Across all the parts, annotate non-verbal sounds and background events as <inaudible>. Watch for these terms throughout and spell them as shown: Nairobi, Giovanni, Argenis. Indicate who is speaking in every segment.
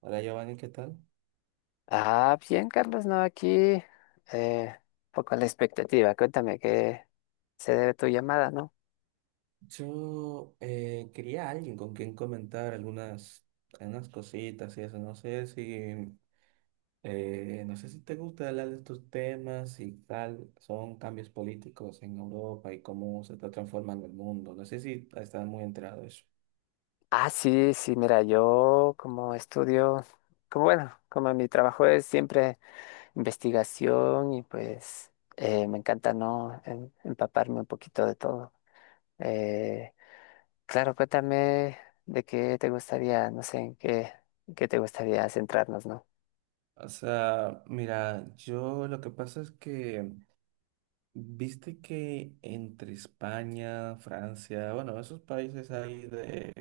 Speaker 1: Hola Giovanni, ¿qué tal?
Speaker 2: Ah, bien, Carlos, no, aquí eh, poco a la expectativa. Cuéntame qué se debe tu llamada, ¿no?
Speaker 1: Yo quería a alguien con quien comentar algunas cositas y eso. No sé si, no sé si te gusta hablar de estos temas y tal. Son cambios políticos en Europa y cómo se está transformando el mundo. No sé si estás muy enterado de eso.
Speaker 2: Ah, sí, sí, mira, yo como estudio, como bueno, como mi trabajo es siempre investigación y pues me encanta, ¿no? Empaparme un poquito de todo. Eh, claro, cuéntame de qué te gustaría, no sé, en qué te gustaría centrarnos, ¿no?
Speaker 1: O sea, mira, yo lo que pasa es que viste que entre España, Francia, bueno, esos países ahí de,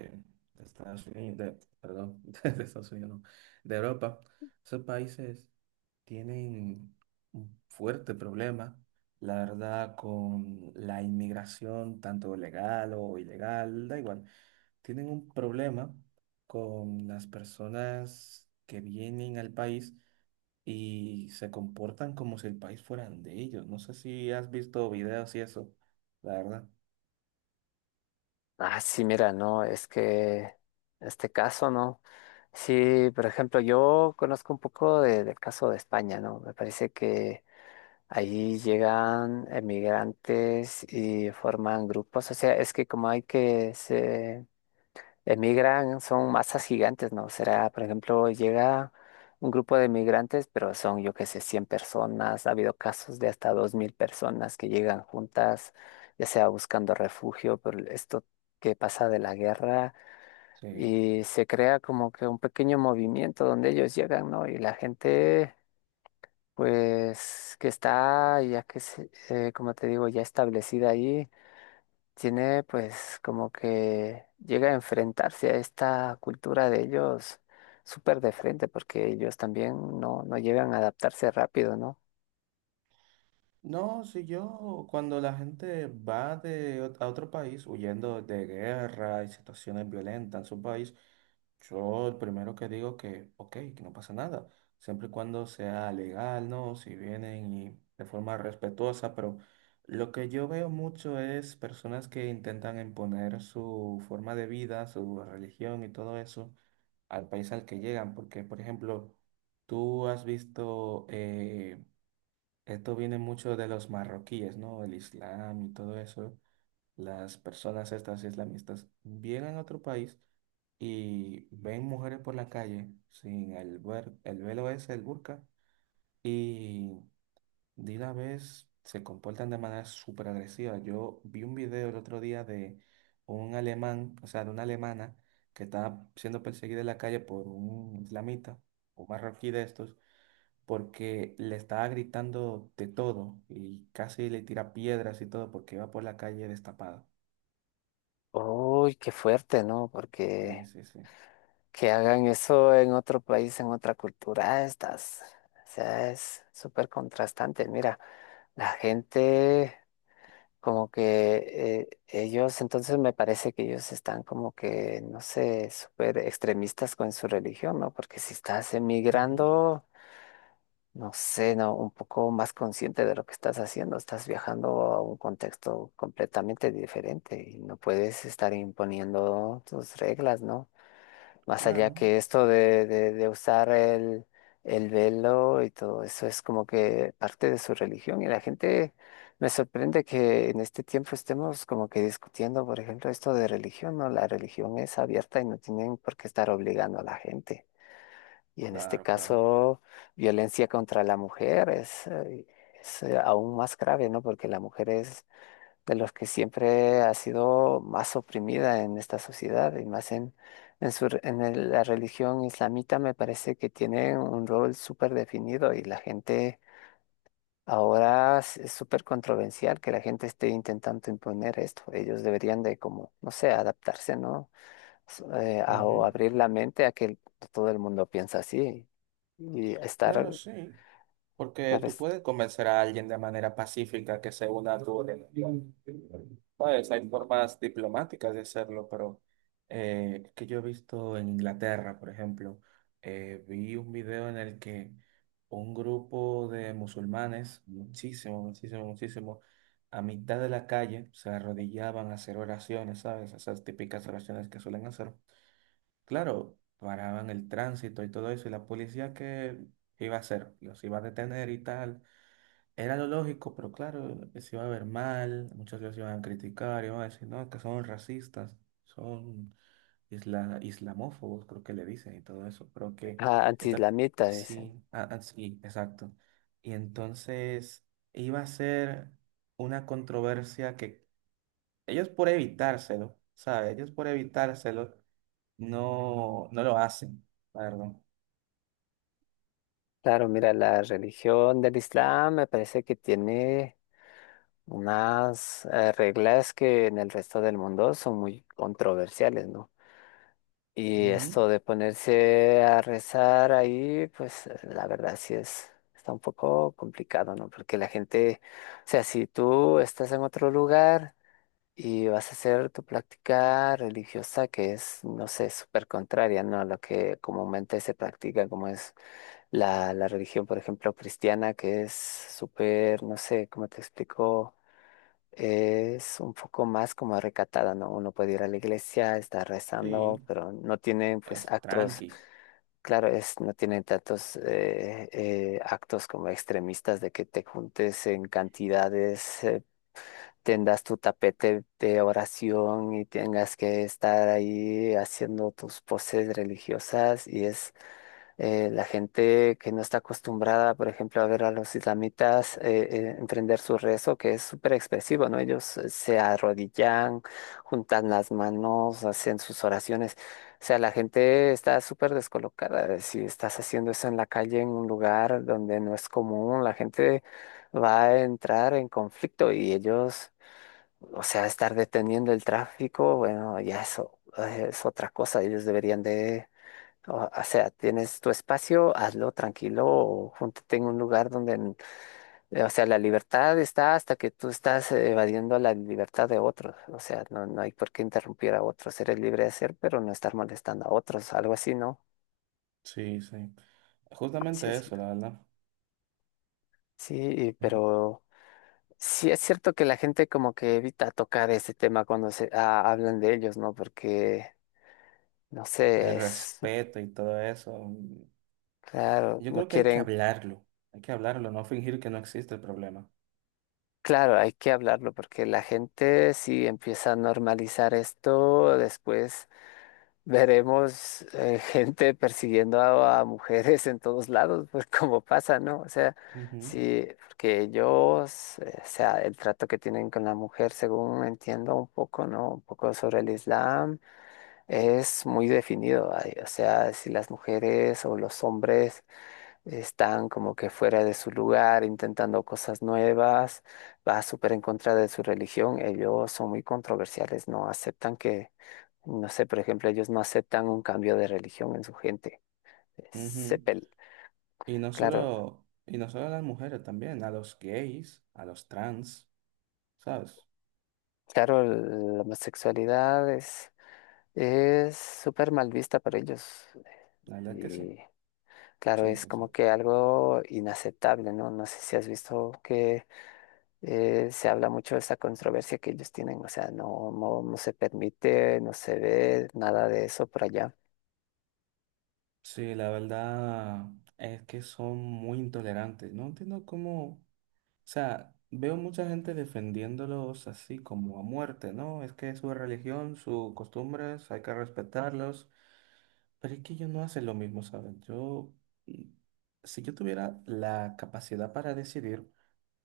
Speaker 1: de Estados Unidos, perdón, <laughs> de Estados Unidos, no, de Europa, esos países tienen un fuerte problema, la verdad, con la inmigración, tanto legal o ilegal, da igual. Tienen un problema con las personas que vienen al país y se comportan como si el país fueran de ellos. No sé si has visto videos y eso, la verdad.
Speaker 2: Ah, sí, mira, no, es que este caso, ¿no? Sí, por ejemplo, yo conozco un poco del caso de España, ¿no? Me parece que ahí llegan emigrantes y forman grupos, o sea, es que como hay que se emigran, son masas gigantes, ¿no? Será, por ejemplo, llega un grupo de migrantes, pero son, yo qué sé, 100 personas. Ha habido casos de hasta 2000 personas que llegan juntas, ya sea buscando refugio por esto que pasa de la guerra,
Speaker 1: Sí.
Speaker 2: y se crea como que un pequeño movimiento donde ellos llegan, ¿no? Y la gente, pues, que está, ya que, como te digo, ya establecida ahí tiene pues como que llega a enfrentarse a esta cultura de ellos súper de frente, porque ellos también no, no llegan a adaptarse rápido, ¿no?
Speaker 1: No, si yo, cuando la gente va a otro país huyendo de guerra y situaciones violentas en su país, yo el primero que digo que, ok, que no pasa nada, siempre y cuando sea legal, ¿no? Si vienen y de forma respetuosa, pero lo que yo veo mucho es personas que intentan imponer su forma de vida, su religión y todo eso al país al que llegan, porque, por ejemplo, tú has visto, esto viene mucho de los marroquíes, ¿no? El Islam y todo eso. Las personas estas islamistas vienen a otro país y ven mujeres por la calle sin el velo ese, el burka, y de una vez se comportan de manera súper agresiva. Yo vi un video el otro día de un alemán, o sea, de una alemana que estaba siendo perseguida en la calle por un islamita, un marroquí de estos, porque le estaba gritando de todo y casi le tira piedras y todo porque iba por la calle destapada.
Speaker 2: Uy, qué fuerte, ¿no?
Speaker 1: Sí,
Speaker 2: Porque
Speaker 1: sí, sí.
Speaker 2: que hagan eso en otro país, en otra cultura, estás, o sea, es súper contrastante. Mira, la gente. Como que ellos, entonces me parece que ellos están como que, no sé, súper extremistas con su religión, ¿no? Porque si estás
Speaker 1: Ujú.
Speaker 2: emigrando, no sé, ¿no? Un poco más consciente de lo que estás haciendo, estás viajando a un contexto completamente diferente y no puedes estar imponiendo tus reglas, ¿no? Más allá
Speaker 1: Claro,
Speaker 2: que esto de usar el velo y todo eso es como que parte de su religión y la gente me sorprende que en este tiempo estemos como que discutiendo, por ejemplo, esto de religión, ¿no? La religión es abierta y no tienen por qué estar obligando a la gente. Y en este
Speaker 1: claro, claro.
Speaker 2: caso, violencia contra la mujer es, es aún más grave, ¿no? Porque la mujer es de los que siempre ha sido más oprimida en esta sociedad y más en en la religión islamita me parece que tiene un rol súper definido y la gente ahora es súper controversial que la gente esté intentando imponer esto. Ellos deberían de como, no sé, adaptarse, ¿no? O
Speaker 1: Ujú.
Speaker 2: abrir la mente a que todo el mundo piensa así y
Speaker 1: Claro,
Speaker 2: estar
Speaker 1: sí. Porque
Speaker 2: claro,
Speaker 1: tú
Speaker 2: es-
Speaker 1: puedes convencer a alguien de manera pacífica que se una a tu organización. Pues hay formas diplomáticas de hacerlo, pero que yo he visto en Inglaterra, por ejemplo, vi un video en el que un grupo de musulmanes, muchísimo, muchísimo, muchísimo, a mitad de la calle se arrodillaban a hacer oraciones, ¿sabes? Esas típicas oraciones que suelen hacer. Claro, paraban el tránsito y todo eso, y la policía que iba a hacer, los iba a detener y tal. Era lo lógico, pero claro, se iba a ver mal, muchos los iban a criticar, iban a decir, no, que son racistas, son islamófobos, creo que le dicen y todo eso, pero que
Speaker 2: ah,
Speaker 1: está,
Speaker 2: anti-islamita, dicen.
Speaker 1: sí, ah, ah, sí, exacto. Y entonces iba a ser una controversia que ellos por evitárselo, ¿sabes? Ellos por evitárselo no lo hacen, la verdad.
Speaker 2: Claro, mira, la religión del Islam me parece que tiene unas reglas que en el resto del mundo son muy controversiales, ¿no? Y
Speaker 1: Ujú.
Speaker 2: esto de ponerse a rezar ahí, pues la verdad sí es, está un poco complicado, ¿no? Porque la gente, o sea, si tú estás en otro lugar y vas a hacer tu práctica religiosa que es, no sé, súper contraria, ¿no? A lo que comúnmente se practica, como es la religión, por ejemplo, cristiana, que es súper, no sé, ¿cómo te explico? Es un poco más como recatada, ¿no? Uno puede ir a la iglesia, estar
Speaker 1: Sí.
Speaker 2: rezando, pero no tiene pues
Speaker 1: Es
Speaker 2: actos,
Speaker 1: tranqui.
Speaker 2: claro, es, no tiene tantos actos como extremistas de que te juntes en cantidades tendas tu tapete de oración y tengas que estar ahí haciendo tus poses religiosas y es la gente que no está acostumbrada, por ejemplo, a ver a los islamitas emprender su rezo, que es súper expresivo, ¿no? Ellos se arrodillan, juntan las manos, hacen sus oraciones. O sea, la gente está súper descolocada. Si estás haciendo eso en la calle, en un lugar donde no es común, la gente va a entrar en conflicto y ellos o sea, estar deteniendo el tráfico, bueno, ya eso es otra cosa. Ellos deberían de, o sea, tienes tu espacio, hazlo tranquilo o júntate en un lugar donde, o sea, la libertad está hasta que tú estás evadiendo la libertad de otros. O sea, no, no hay por qué interrumpir a otros. Eres libre de hacer, pero no estar molestando a otros, algo así, ¿no?
Speaker 1: Sí, sí.
Speaker 2: Sí,
Speaker 1: Justamente
Speaker 2: sí.
Speaker 1: eso, la verdad.
Speaker 2: Sí, pero sí es cierto que la gente como que evita tocar ese tema cuando se ah, hablan de ellos, ¿no? Porque, no
Speaker 1: El
Speaker 2: sé, es...
Speaker 1: respeto y todo eso.
Speaker 2: Claro,
Speaker 1: Yo
Speaker 2: no
Speaker 1: creo que hay que
Speaker 2: quieren,
Speaker 1: hablarlo. Hay que hablarlo, no fingir que no existe el problema.
Speaker 2: claro, hay que hablarlo porque la gente si empieza a normalizar esto, después veremos <laughs> gente persiguiendo a mujeres en todos lados, pues como pasa, ¿no? O sea,
Speaker 1: Ujú.
Speaker 2: sí, porque ellos, o sea, el trato que tienen con la mujer, según entiendo un poco, ¿no? Un poco sobre el Islam, es muy definido, ay, o sea, si las mujeres o los hombres están como que fuera de su lugar, intentando cosas nuevas, va súper en contra de su religión. Ellos son muy controversiales, no aceptan que, no sé, por ejemplo, ellos no aceptan un cambio de religión en su gente. Se
Speaker 1: Ujú.
Speaker 2: pel-
Speaker 1: Y no
Speaker 2: claro,
Speaker 1: solo, y no solo a las mujeres también, a los gays, a los trans, ¿sabes?
Speaker 2: claro, la homosexualidad es súper mal vista para ellos.
Speaker 1: La verdad que sí.
Speaker 2: Y claro,
Speaker 1: Sí,
Speaker 2: es
Speaker 1: sí, sí.
Speaker 2: como que algo inaceptable, ¿no? No sé si has visto que se habla mucho de esa controversia que ellos tienen, o sea, no se permite, no se ve nada de eso por allá.
Speaker 1: Sí, la verdad es que son muy intolerantes. No entiendo cómo. O sea, veo mucha gente defendiéndolos así como a muerte, ¿no? Es que su religión, sus costumbres, hay que respetarlos. Pero es que ellos no hacen lo mismo, ¿saben? Mm, si yo tuviera la capacidad para decidir,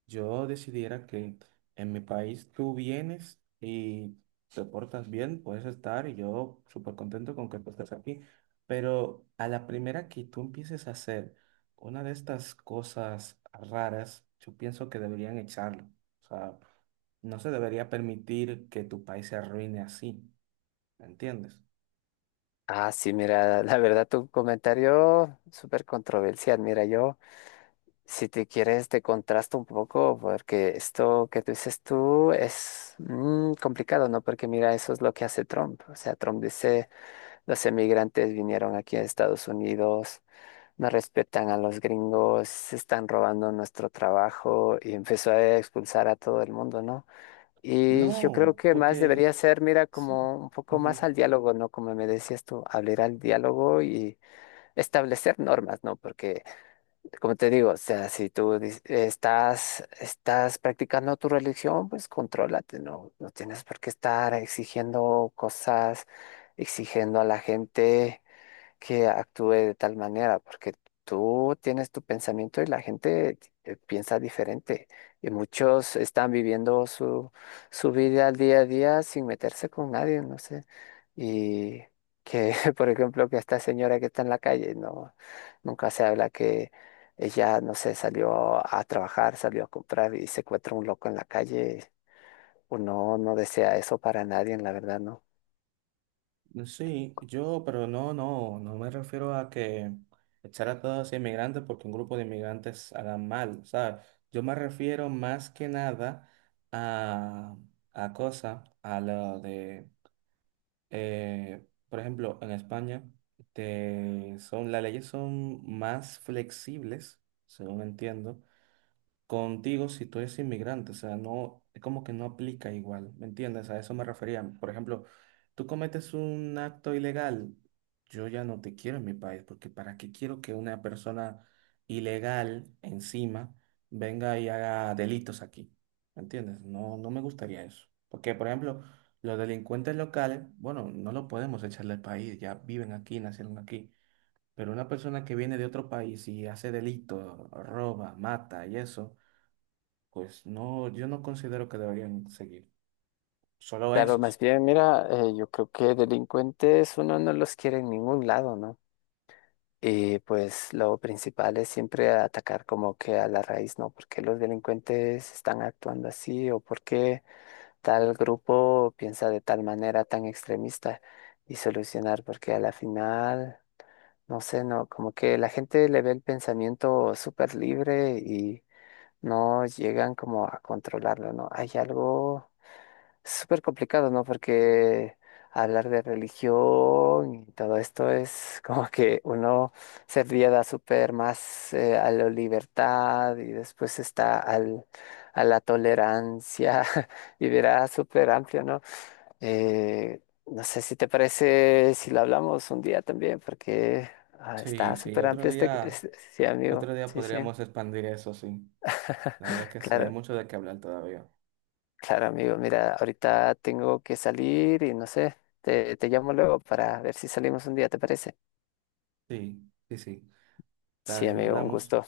Speaker 1: yo decidiera que en mi país tú vienes y te portas bien, puedes estar y yo súper contento con que tú estés aquí, pero a la primera que tú empieces a hacer una de estas cosas raras, yo pienso que deberían echarlo. O sea, no se debería permitir que tu país se arruine así, ¿me entiendes?
Speaker 2: Ah, sí, mira, <laughs> la verdad tu comentario súper controversial. Mira, yo, si te quieres, te contrasto un poco porque esto que tú dices tú es mm, complicado, ¿no? Porque mira, eso es lo que hace Trump. O sea, Trump dice, los emigrantes vinieron aquí a Estados Unidos no respetan a los gringos, se están robando nuestro trabajo y empezó a expulsar a todo el mundo, ¿no? Y yo creo
Speaker 1: No,
Speaker 2: que más
Speaker 1: porque
Speaker 2: debería ser, mira,
Speaker 1: sí.
Speaker 2: como un poco más al diálogo, ¿no? Como me decías tú, abrir al diálogo y establecer normas, ¿no? Porque, como te digo, o sea, si tú estás, estás practicando tu religión, pues contrólate, ¿no? No tienes por qué estar exigiendo cosas, exigiendo a la gente que actúe de tal manera, porque tú tienes tu pensamiento y la gente piensa diferente. Y muchos están viviendo su vida al día a día sin meterse con nadie, no sé. Y que, <laughs> por ejemplo, que esta señora que está en la calle, no, nunca se habla que ella, no sé, salió a trabajar, salió a comprar y se encuentra un loco en la calle. Uno no desea eso para nadie, la verdad, ¿no?
Speaker 1: Sí, yo, pero no, no, no me refiero a que echar a todos los inmigrantes porque un grupo de inmigrantes hagan mal, ¿sabes? Yo me refiero más que nada a, a cosas, a lo de, eh, por ejemplo, en España, son, las leyes son más flexibles, según entiendo, contigo si tú eres inmigrante, o sea, no, es como que no aplica igual, ¿me entiendes? A eso me refería. Por ejemplo, tú cometes un acto ilegal, yo ya no te quiero en mi país, porque ¿para qué quiero que una persona ilegal encima venga y haga delitos aquí? ¿Me entiendes? No, no me gustaría eso. Porque, por ejemplo, los delincuentes locales, bueno, no lo podemos echar del país, ya viven aquí, nacieron aquí. Pero una persona que viene de otro país y hace delito, roba, mata y eso, pues no, yo no considero que deberían seguir. Solo
Speaker 2: Claro,
Speaker 1: esos.
Speaker 2: más bien, mira, yo creo que delincuentes uno no los quiere en ningún lado, ¿no? Y pues lo principal es siempre atacar como que a la raíz, ¿no? ¿Por qué los delincuentes están actuando así o por qué tal grupo piensa de tal manera tan extremista y solucionar? Porque a la final, no sé, ¿no? Como que la gente le ve el pensamiento súper libre y no llegan como a controlarlo, ¿no? Hay algo es súper complicado, ¿no? Porque hablar de religión y todo esto es como que uno se riega súper más a la libertad y después está al, a la tolerancia <laughs> y verá súper amplio, ¿no? Eh, no sé si te parece si lo hablamos un día también, porque ah,
Speaker 1: Sí,
Speaker 2: está
Speaker 1: sí,
Speaker 2: súper amplio este, este- sí, amigo.
Speaker 1: otro día
Speaker 2: Sí, sí,
Speaker 1: podríamos expandir eso, sí. La verdad es que sí, hay
Speaker 2: claro.
Speaker 1: mucho de qué hablar todavía.
Speaker 2: Claro, amigo, mira, ahorita tengo que salir y no sé, te llamo luego para ver si salimos un día, ¿te parece?
Speaker 1: Sí, sí, sí. Está
Speaker 2: Sí,
Speaker 1: bien,
Speaker 2: amigo, un
Speaker 1: hablamos.
Speaker 2: gusto.